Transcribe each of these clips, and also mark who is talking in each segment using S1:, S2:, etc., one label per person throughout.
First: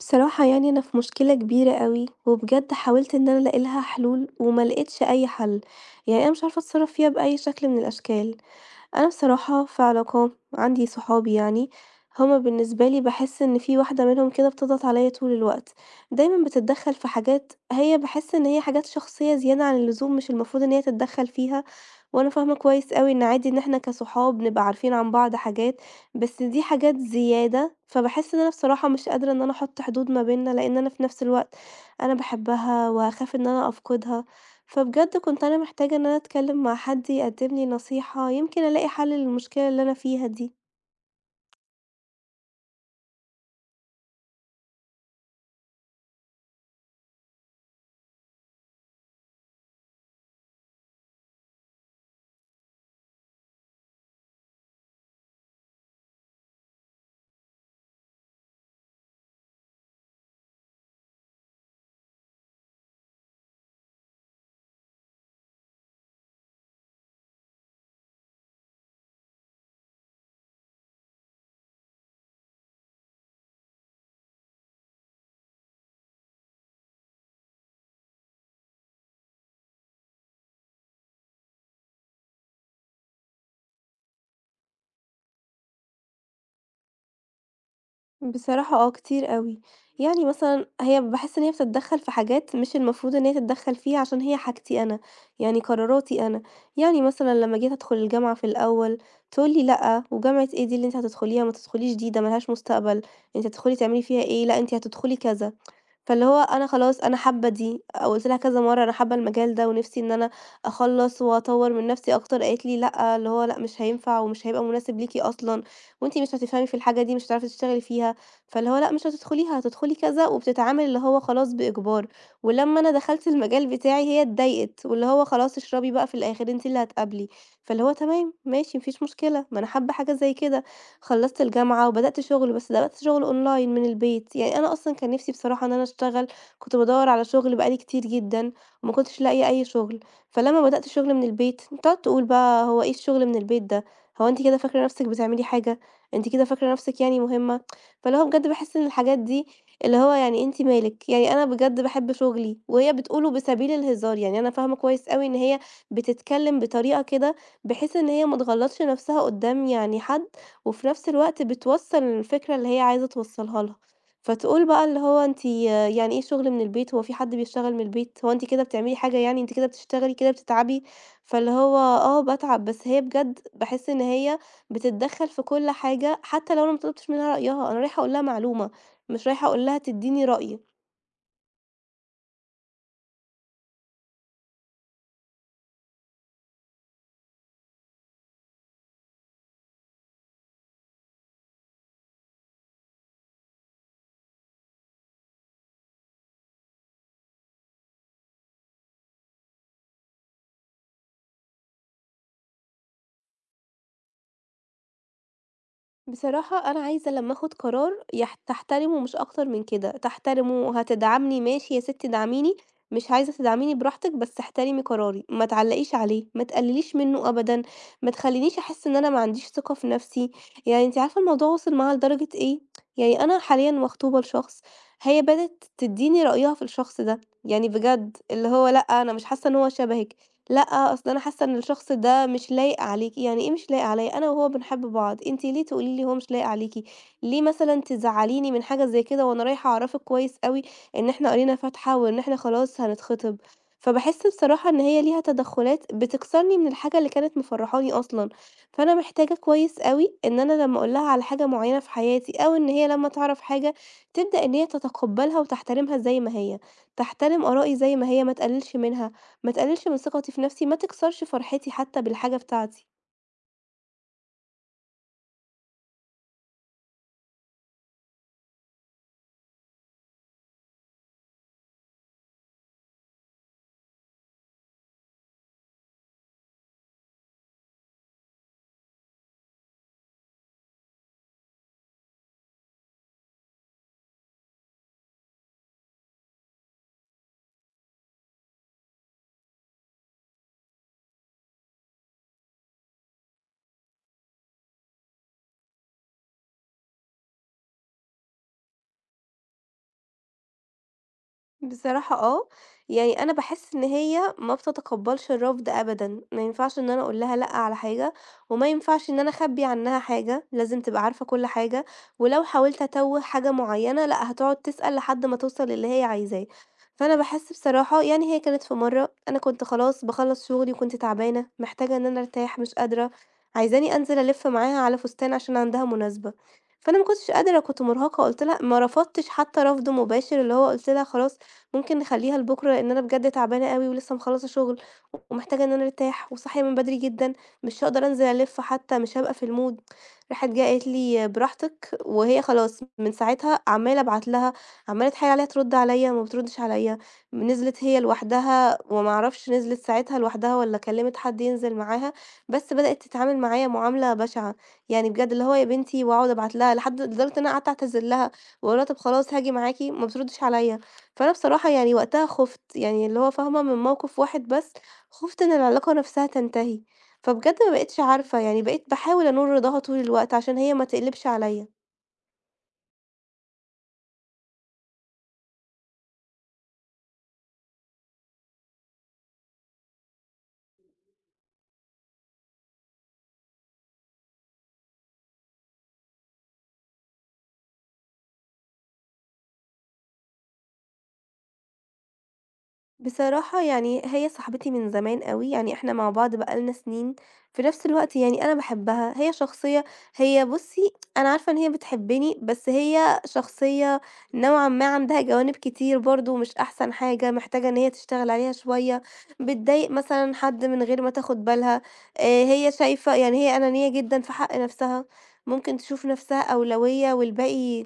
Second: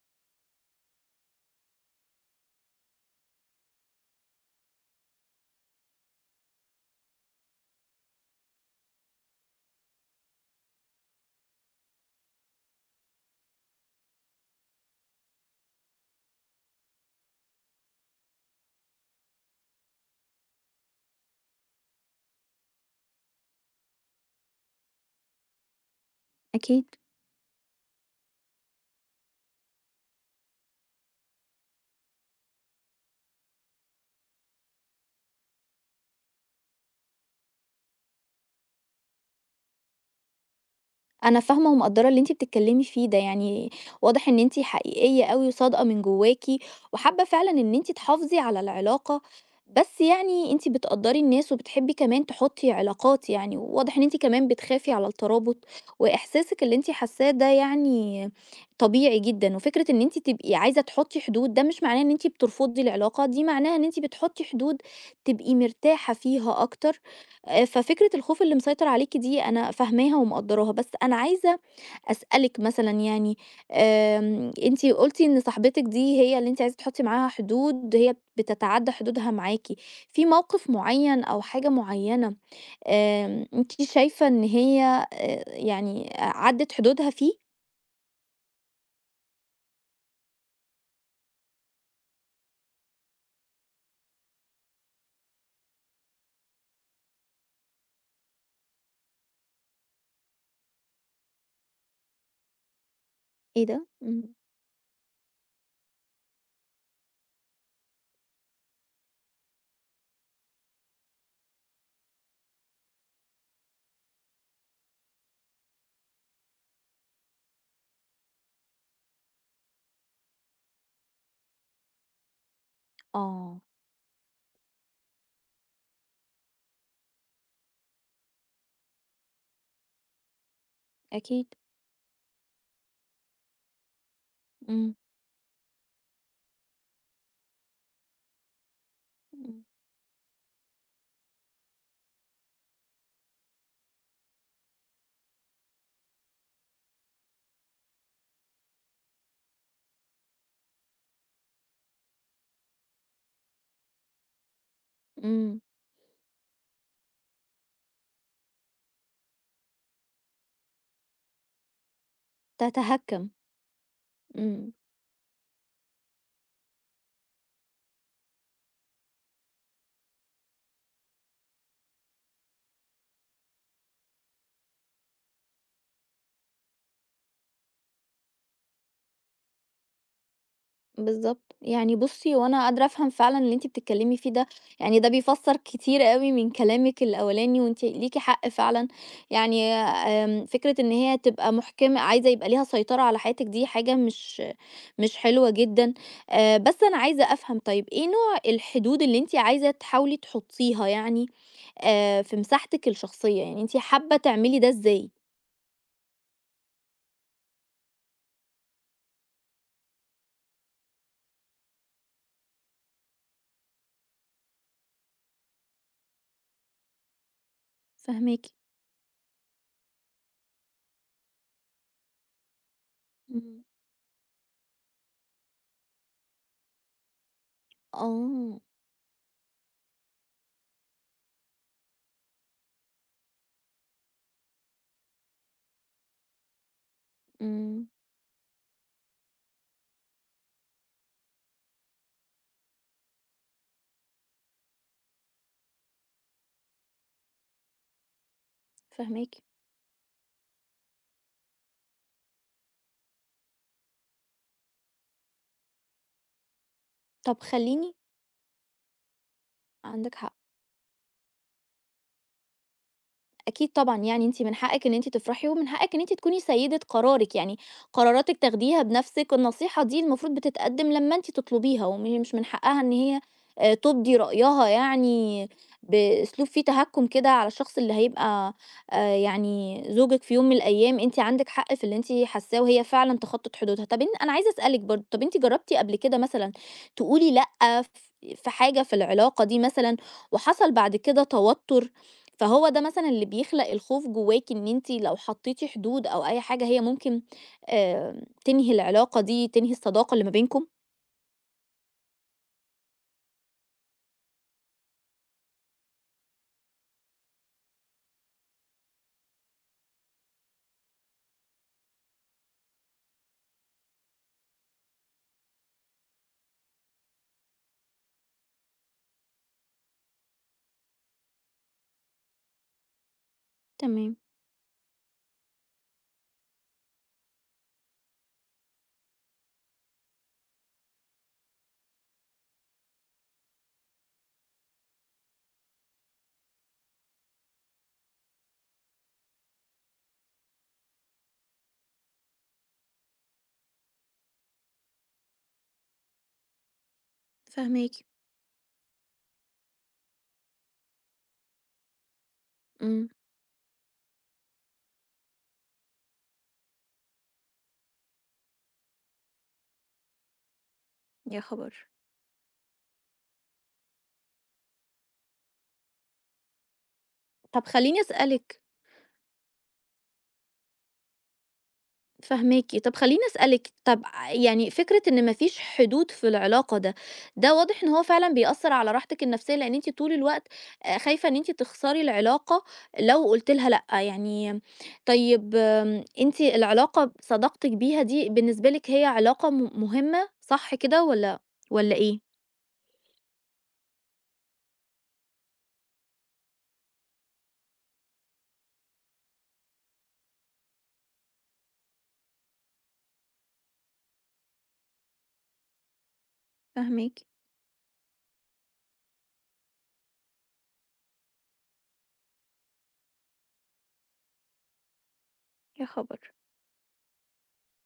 S1: بصراحة يعني أنا في مشكلة كبيرة أوي، وبجد حاولت إن أنا ألاقي لها حلول وملقتش أي حل، يعني أنا مش عارفة أتصرف فيها بأي شكل من الأشكال، أنا بصراحة في علاقة، عندي صحابي يعني، هما بالنسبة لي باحس إن في واحدة منهم كده بتضغط عليا طول الوقت، دايمًا بتتدخل في حاجات هي باحس إن هي حاجات شخصية زيادة عن اللزوم مش المفروض إن هي تتدخل فيها، وأنا فاهمة كويس أوي إن عادي إن احنا كصحاب نبقى عارفين عن بعض حاجات، بس دي
S2: أكيد،
S1: حاجات زيادة، فباحس إن أنا بصراحة مش قادرة إن أنا أحط حدود ما بينا، لإن أنا في نفس الوقت أنا باحبها وهاخاف إن أنا أفقدها. فبجد كنت أنا محتاجة إن أنا أتكلم مع حد يقدم لي نصيحة، يمكن ألاقي حل للمشكلة اللي أنا فيها دي.
S2: أنا فاهمة ومقدّرة اللي أنتِ بتتكلمي فيه ده، يعني واضح إن أنتِ حقيقية أوي وصادقة من جواكِ، وحابة فعلًا إن أنتِ تحافظي على العلاقة، بس يعني أنتِ بتقدّري الناس وبتحبي كمان تحطّي علاقات يعني، وواضح إن أنتِ كمان بتخافي على الترابط، وإحساسِك اللي أنتِ حاساه ده يعني طبيعي جدًا، وفكرة إن أنتِ تبقي عايزة تحطّي حدود ده مش معناه إن أنتِ بترفضي العلاقة، دي معناها إن أنتِ بتحطّي حدود تبقي مرتاحة فيها أكتر. ففكرة الخوف اللي مسيطر عليكِ دي أنا فاهماها ومقدّراها، بس أنا عايزة أسألِك مثلًا يعني أنتِ قُلتِ إن صاحبتِك دي هي اللي أنتِ عايزة تحطّي معاها حدود، هي بتتعدّى حدودها معاكِ، في موقف معيّن أو حاجة معيّنة أنتِ شايفة إن هي يعني عدّت حدودها فيه؟
S1: بصراحة آه، كتير أوي، يعني مثلًا هي باحس إن هي بتتدخل في حاجات مش المفروض إن هي تتدخل فيها عشان هي حاجتي أنا، يعني قراراتي أنا. يعني مثلًا لما جيت أدخل الجامعة في الأول تقول لي: "لأ، وجامعة إيه دي اللي أنتِ هتدخليها؟ ما تدخليش دي، ده ما لهاش مستقبل، أنتِ
S2: إيه
S1: هتدخلي
S2: ده؟
S1: تعملي فيها
S2: إمم،
S1: إيه؟ لأ، أنتِ هتدخلي كذا." فاللي هو أنا خلاص أنا حابة دي، قُلت لها كذا مرّة أنا حابة المجال ده ونِفْسي إن أنا أخلّص وأطوّر من نَفْسي أكتر، قالت لي: "لأ، اللي هو لأ مش هينفع ومش هيبقى مناسب ليكِ أصلًا وأنتِ مش هتفهمي في الحاجة دي، مش هتعرفي تشتغلي فيها، فاللي هو لأ مش هتدخليها، هتدخلي كذا." وبتتعامل اللي هو خلاص بإجبار، ولمّا أنا دخلت
S2: آه،
S1: المجال بتاعي هي اتضايقت، واللي هو خلاص اشربي بقى في الآخر أنتِ اللي هتقابلي، فاللي هو تمام ماشي ما فيش مشكلة، ما أنا حابة حاجة زي كده. خلّصت
S2: أكيد،
S1: الجامعة وبدأت شغل، بس بدأت شغل online من البيت، يعني أنا
S2: إمم،
S1: أصلًا كان نِفْسي بصراحة إن أنا أشتغل، كنت بادوّر على شغل بقى لي كتير جدًا وما كنتش لاقية
S2: إمم،
S1: أي شغل، فلمّا بدأت شغل من البيت تقعد تقول بقى هو إيه الشغل من البيت ده، هو أنتِ كده فاكرة نَفْسِك بتعملي حاجة، أنتِ كده فاكرة نَفْسِك يعني مهمة، فاللي هو بجد باحس إن الحاجات دي اللي هو يعني أنتِ مالِك، يعني أنا بجد باحب شغلي وهي بتقوله بسبيل الهزار، يعني أنا فاهمة كويس أوي إن
S2: إمم،
S1: هي بتتكلم بطريقة كده بحيث إن هي ما تغلطش نَفْسها قدّام يعني حد. وفي نفس الوقت بتوصّل الفكرة اللي هي عايزة
S2: تتهكّم،
S1: توصّلها لها، فتقول
S2: إمم.
S1: بقى اللي هو أنتِ يعني إيه شغل من البيت، هو في حد بيشتغل من البيت، هو أنتِ كده بتعملي حاجة يعني، أنتِ كده بتشتغلي، كده بتتعبي، فاللي هو آه باتعب، بس هي بجد باحس إن هي بتتدخّل في كل حاجة، حتى لو أنا ما طلبتش منها رأيها، أنا رايحة أقول لها معلومة، مش رايحة أقول لها تدّيني رأي.
S2: بالضبط. يعني بُصّي، هو أنا قادرة أفهم فعلًا اللي أنتِ بتتكلّمي فيه ده، يعني ده بيفسّر كتير أوي من كلامِك الأولاني وأنتِ ليكِ حق فعلًا. يعني آمم فكرة إن هي تبقى محكمة عايزة يبقى ليها سيطرة على حياتِك دي حاجة مش حلوة جدًا. بس أنا عايزة أفهم طيب إيه نوع الحدود اللي أنتِ عايزة تحاولي تحُطّيها يعني في مساحتِك الشخصية؟ يعني أنتِ حابة تعملي ده إزاي؟
S1: بصراحة أنا عايزة لمّا آخُد قرار تحترمه مش أكتر من كده، تحترمه، هتدعمني ماشي يا ستي دعميني، مش عايزة تدعميني براحتِك بس احترمي قراري، ما تعلّقيش عليه، ما تقلّليش منّه أبدًا، ما
S2: فاهماكِ.
S1: تخلّينيش أحس إن أنا ما عنديش ثقة في نَفْسي، يعني أنتِ عارفة الموضوع وصل معاها لدرجة إيه، يعني أنا
S2: إمم.
S1: حاليًا مخطوبة لشخص، هي بدأت تدّيني رأيها في الشخص ده، يعني بجد اللي
S2: آه.
S1: هو لأ أنا مش حاسة إن هو شبهِك، لأ، أصل أنا حاسة إن الشخص ده مش لايق عليكِ، يعني إيه مش لايق عليَّ؟ أنا وهو بنحب بعض، أنتِ ليه تقولي لي هو مش لايق عليكِ؟ ليه مثلًا
S2: إمم.
S1: تزعليني من حاجة زي كده وأنا رايحة أعرفِك كويس أوي إن إحنا قرينا فاتحة وإن إحنا خلاص هنتخطب، فباحس بصراحة إن هي ليها تدخلات بتكسرني من الحاجة اللي كانت مفرحاني أصلًا، فأنا
S2: فاهماكِ.
S1: محتاجة كويس أوي إن أنا لما أقول لها على حاجة معينة في حياتي أو إن هي لما تعرف حاجة تبدأ إن هي تتقبلها وتحترمها زي ما هي،
S2: طب
S1: تحترم آرائي
S2: خلّيني
S1: زي ما هي، ما تقللش منها. ما تقللش من
S2: عندِك
S1: ثقتي
S2: حق.
S1: في نفسي، ما تكسرش فرحتي حتى بالحاجة بتاعتي.
S2: أكيد طبعًا، يعني أنتِ من حقِك إن أنتِ تفرحي ومن حقِك إن أنتِ تكوني سيدة قرارِك، يعني قراراتِك تاخديها بنفسِك، والنصيحة دي المفروض بتتقدم لمّا أنتِ تطلبيها، وم مش من حقها إن هي تُبدي رأيها يعني بأسلوب فيه تهكُّم كده على الشخص اللي هيبقى يعني زوجِك في يوم من الأيام، أنتِ عندِك حق في اللي أنتِ حاساه وهي فعلًا تخطِّت حدودها. طب أنا عايزة أسألِك برضه، طب أنتِ جرّبتِ قبل كده مثلًا تقولي لأ في حاجة في العلاقة دي مثلًا وحصل بعد كده توتُّر فهو ده مثلًا اللي بيخلق الخوف جواكِ إن أنتِ لو حطيتِ حدود أو أي حاجة هي ممكن تنهي العلاقة دي، تنهي الصداقة اللي ما بينكم؟
S1: بصراحة آه، يعني أنا باحس إن هي ما بتتقبّلش الرفض أبدًا، ما ينفعش إن أنا أقول لها لأ على حاجة، وما ينفعش إن أنا أخبّي عنها حاجة، لازم تبقى عارفة كل حاجة، ولو حاولت أتوّه حاجة معيّنة لأ، هتقعد تسأل لحد ما توصل للي هي عايزاه، فأنا باحس بصراحة يعني هي كانت في مرّة أنا كنت خلاص باخلّص شغلي وكنت تعبانة، محتاجة إن أنا أرتاح، مش قادرة، عايزاني
S2: تمام،
S1: أنزل ألِف معاها على فستان عشان عندها مناسبة، فأنا ما كنتش قادرة، كنت مرهقة، قُلت لها ما رفضتش حتى رفض مباشر اللي هو قُلت لها خلاص ممكن نخلّيها لبُكرة، لإن أنا بجد تعبانة أوي ولسه مخلّصة شُغل ومحتاجة إن أنا أرتاح وصاحية من بدري جدًا، مش هاقدر أنزل ألِف حتى، مش هابقى في الmood. راحت جاية قالت لي: "براحتك." وهي خلاص من ساعتها عمّالة أبعت لها، عمّالة أتحايل عليها ترُد عليّا، ما بتردّش عليّا. نزلت هي
S2: فاهماكِ.
S1: لوحدها وما أعرفش نزلت ساعتها لوحدها والّا كلّمت حد ينزل معاها، بس بدأت
S2: إمم.
S1: تتعامل معايا معاملة بشعة. يعني بجد اللي هو يا بنتي واقعد أبعت لها لحد لدرجة إن أنا قعدت أعتذر لها وأقول لها: "طَب خلاص هاجي معاكِ." ما بتردّش عليّا. فأنا
S2: يا
S1: بصراحة
S2: خبر!
S1: يعني وقتها خُفت، يعني اللي هو فاهمة من موقف واحد بس، خُفت إن العلاقة نفسها تنتهي، فبجد
S2: طب
S1: ما
S2: خلّيني
S1: بقيتش عارفة،
S2: أسألِك
S1: يعني بقيت باحاول أنول رضاها طول الوقت عشان هي ما تقلبش عليَّ.
S2: فاهماكِ. طَب خلّيني أسألِك، يعني فكرة إن ما فيش حدود في العلاقة ده، ده واضح إن هو فعلًا بيأثّر على راحتِك النفسية، لإن أنتِ طول الوقت خايفة إن أنتِ تخسري العلاقة لو قُلتِ لها لأ. يعني طيب آمم أنتِ العلاقة صداقتِك بيها دي بالنسبة لِك هي علاقة مهمة صح كده والّا إيه؟
S1: بصراحة يعني هي صاحبتي من زمان أوي، يعني إحنا مع بعض بقى لنا سنين، في نفس الوقت يعني أنا باحبها، هي شخصية هي بُصّي أنا عارفة إن هي بتحبني، بس هي شخصية نوعًا ما عندها جوانب كتير برضه مش أحسن
S2: فاهماكِ.
S1: حاجة، محتاجة إن هي تشتغل عليها شوية، بتضايق مثلًا حد من غير ما تاخد بالها، هي شايفة يعني هي أنانية جدًا في حق نفسها، ممكن
S2: يا
S1: تشوف
S2: خبر!
S1: نفسها أولوية والباقي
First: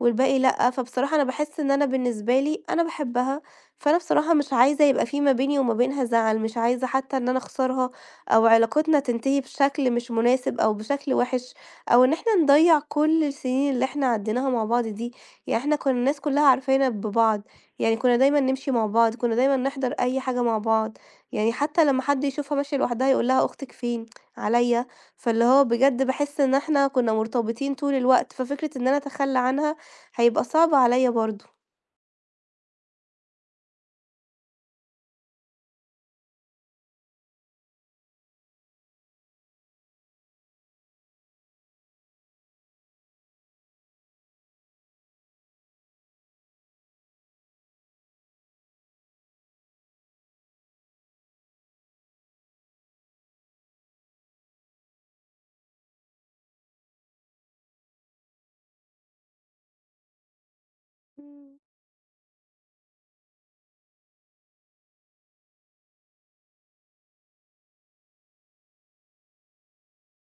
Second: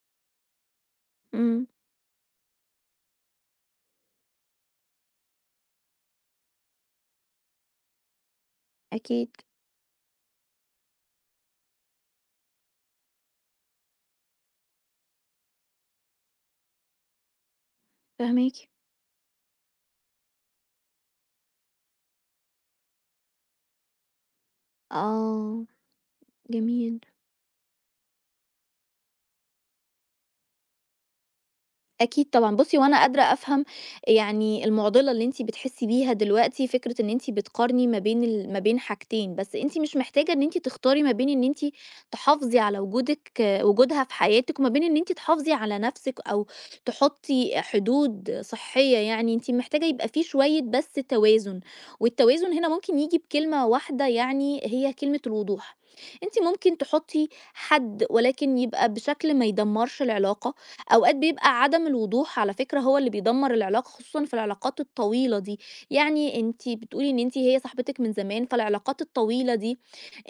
S1: والباقي لأ، فبصراحة أنا باحس
S2: إمم.
S1: إن أنا بالنسبة لي أنا باحبها فأنا بصراحة مش عايزة يبقى في ما بيني وما بينها زعل، مش عايزة حتى إن أنا أخسرها أو علاقتنا
S2: أكيد،
S1: تنتهي بشكل مش مناسب أو بشكل وِحِش، أو إن إحنا نضيّع كل السنين اللي إحنا عديناها مع بعض دي، يعني إحنا كنا الناس كلّها عارفانا ببعض، يعني كنا دايمًا
S2: فاهماكِ.
S1: نمشي مع بعض، كنا دايمًا نحضر أي حاجة مع بعض، يعني حتى لمّا حد يشوفها ماشية لوحدها يقول لها أختِك فين؟ عليّا، فاللي هو
S2: آه،
S1: بجد باحس إن إحنا
S2: جميل.
S1: كنا مرتبطين طول الوقت، ففكرة إن أنا أتخلّى عنها هيبقى صعب عليّا برضه.
S2: أكيد طبعًا، بُصّي هو أنا قادرة أفهم يعني المُعضلة اللي أنتِ بتحسّي بيها دلوقتي، فكرة إن أنتِ بتقارني ما بين ما بين حاجتين، بس أنتِ مش محتاجة إن أنتِ تختاري ما بين إن أنتِ تحافظي على وجودها في حياتِك، وما بين إن أنتِ تحافظي على نَفْسِك أو تحطّي حدود صحية يعني، أنتِ محتاجة يبقى في شوية بس توازن، والتوازن هنا ممكن ييجي بكلمة واحدة يعني هي كلمة الوضوح، أنتِ ممكن تحطّي حد ولكن يبقى بشكل ما يدمّرش العلاقة. أوقات
S1: إمم،
S2: بيبقى عدم الوضوح على فكرة هو اللي بيدمر العلاقة خصوصًا في العلاقات الطويلة دي، يعني أنتِ بتقولي إن أنتِ هي صاحبتِك من زمان، فالعلاقات الطويلة دي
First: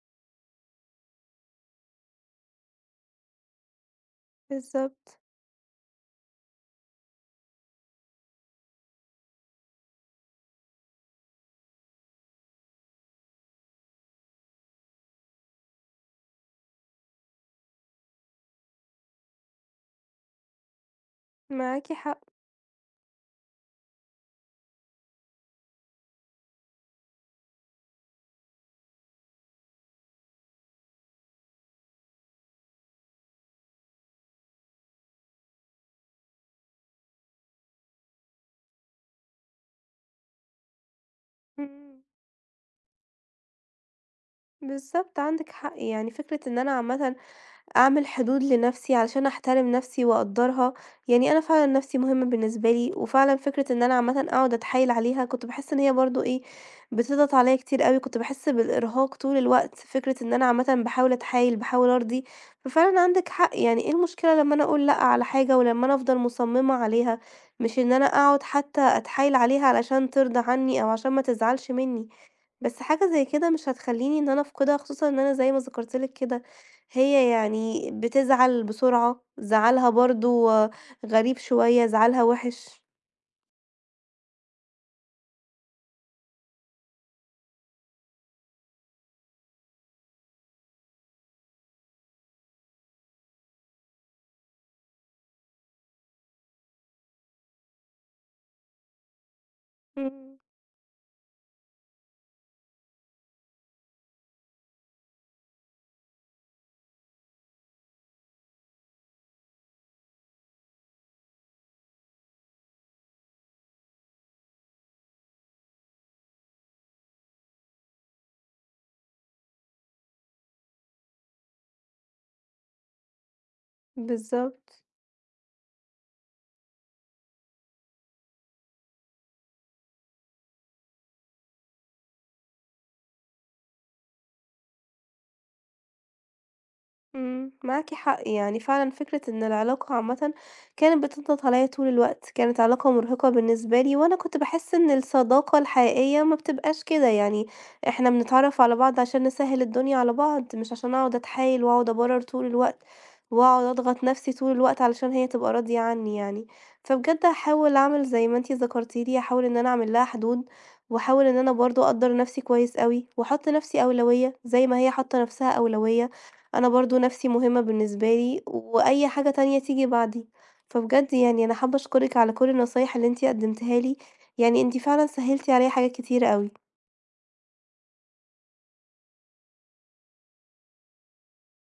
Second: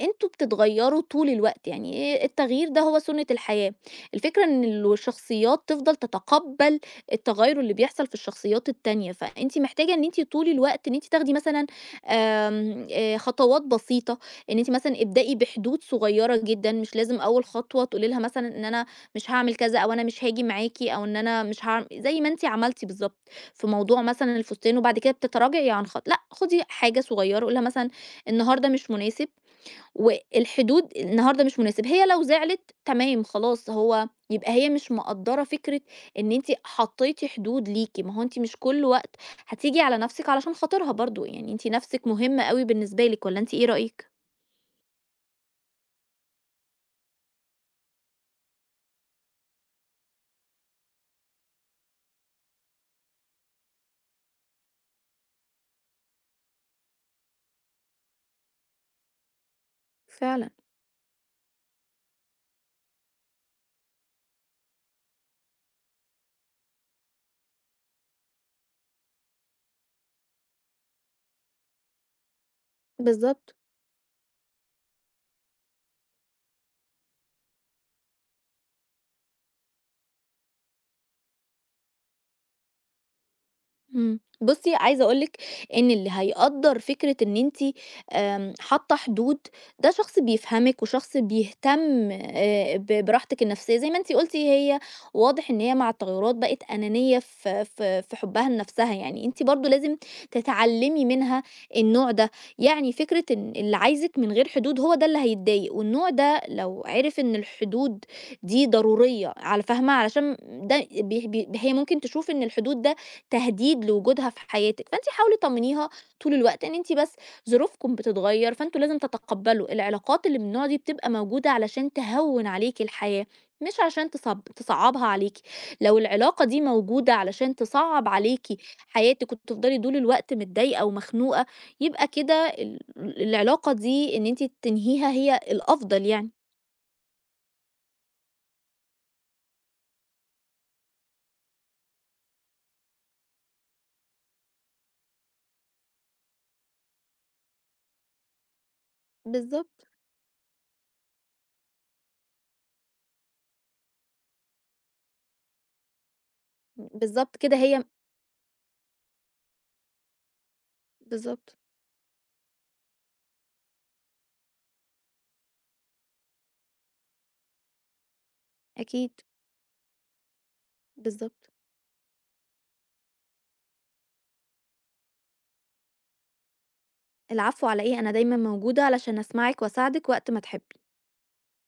S2: أنتم بتتغيروا طول الوقت، يعني ايه التغيير ده هو سُنة الحياة. الفكرة إن
S1: بالضبط.
S2: الشخصيات تفضل تتقبّل التغيُّر اللي بيحصل في الشخصيات التانية، فأنتِ محتاجة إن أنتِ طول الوقت إن أنتِ تاخدي مثلًا آمم، خطوات بسيطة، إن أنتِ مثلًا ابدئي بحدود صغيرة جدًا، مش لازم أول خطوة تقولي لها مثلًا إن أنا مش هاعمل كذا أو أنا مش هاجي معاكِ أو إن أنا مش هاعم
S1: معاكِ
S2: زي
S1: حق،
S2: ما أنتِ عملتِ بالضبط، في موضوع مثلًا الفستان وبعد كده بتتراجعي عن لأ، خدي حاجة صغيّرة قولي لها مثلًا النهارده مش مناسب، والحدود النهارده مش مناسب، هي لو زعلت تمام خلاص هو يبقى هي مش مقدّرة فكرة إن أنتِ حطيتِ حدود ليكِ، ما هو أنتِ مش كل وقت هتيجي على نفسِك علشان خاطرها برضه، يعني أنتِ
S1: إمم،
S2: نفسِك مهمة أوي بالنسبة لِك والّا أنتِ إيه رأيِك؟
S1: بالضبط عندِك حق، يعني فكرة إن أنا عامةً أعمل حدود لنفسي علشان أحترم نفسي وأقدّرها، يعني أنا فعلًا نفسي مهمة بالنسبة لي، وفعلًا فكرة إن أنا عامةً أقعد أتحايل عليها كنت باحس إن هي برضه إيه، بتضغط عليَّ كتير أوي، كنت باحس بالإرهاق طول الوقت، فكرة إن أنا
S2: فعلًا،
S1: عامةً باحاول أتحايل، باحاول أرضي، ففعلًا عندِك حق، يعني إيه المشكلة لمّا أنا أقول لأ على حاجة ولمّا أنا أفضل مصممة عليها، مش إن أنا أقعد حتى أتحايل عليها علشان ترضى عني أو عشان ما تزعلش مني. بس حاجة زي كده
S2: بالضبط.
S1: مش هتخلّيني إن أنا أفقدها، خصوصًا إن أنا زي ما ذكرت لِك كده، هي يعني بتزعل بسرعة، زعلها برضه غريب شوية، زعلها وِحِش.
S2: إمم. بُصّي، عايزة أقول لِك إن اللي هيقدّر فكرة إن أنتِ حاطة حدود، ده شخص بيفهمِك وشخص بيهتم ب براحتك النفسية، زي ما أنتِ قُلتِ هي واضح إن هي مع التغيُّرات بقت أنانية في حُبّها لنفسها، يعني أنتِ برضه لازم
S1: إمم،
S2: تتعلّمي منها النوع ده، يعني فكرة إن اللي عايزِك من غير حدود هو ده اللي هيتضايق، والنوع ده لو عِرف إن الحدود دي ضرورية على فاهمة، علشان ده بي بي هي ممكن تشوف إن الحدود ده تهديد لوجودها في حياتِك، فأنتِ حاولي طمنيها طول الوقت إن أنتِ بس ظروفكم بتتغيّر، فأنتم لازم تتقبّلوا، العلاقات اللي من النوع دي بتبقى موجودة علشان تهوّن عليكِ الحياة، مش عشان
S1: بالضبط.
S2: تصعّبها عليكِ، لو العلاقة دي موجودة علشان تصعّب عليكِ حياتِك وتفضلي طول الوقت متضايقة ومخنوقة، يبقى كده العلاقة دي إن أنتِ تنهيها هي الأفضل يعني.
S1: إمم، معاكِ حق، يعني فعلًا فكرة إن العلاقة عامةً كانت بتضغط عليَّ طول الوقت، كانت علاقة مرهقة بالنسبة لي، وأنا كنت باحس إن الصداقة الحقيقية ما بتبقاش كده، يعني إحنا بنتعرف على بعض عشان نسهِّل
S2: بالضبط.
S1: الدنيا على بعض، مش عشان أقعد أتحايل وأقعد أبرر طول الوقت، وأقعد أضغط نفسي طول الوقت علشان هي تبقى راضية عني يعني. فبجد
S2: بالضبط كده
S1: هاحاول
S2: هي
S1: أعمل زي ما أنتِ ذكرتِ لي، هاحاول إن أنا أعمل لها حدود، وأحاول إن أنا
S2: بالضبط.
S1: برضه أقدّر نفسي كويس أوي، وأحط نفسي أولوية زي ما هي حاطة نفسها أولوية. أنا برضه نَفْسي مهمة بالنسبة لي، وأي
S2: أكيد.
S1: حاجة تانية تيجي بعدي. فبجد يعني
S2: بالضبط.
S1: أنا حابة أشكرِك على كل النصايح اللي أنتِ قدّمتيها لي، يعني أنتِ فعلًا سهّلتِ عليّا حاجات كتيرة أوي.
S2: العفو على إيه أنا دايما موجودة علشان أسمعك وأساعدك وقت ما تحب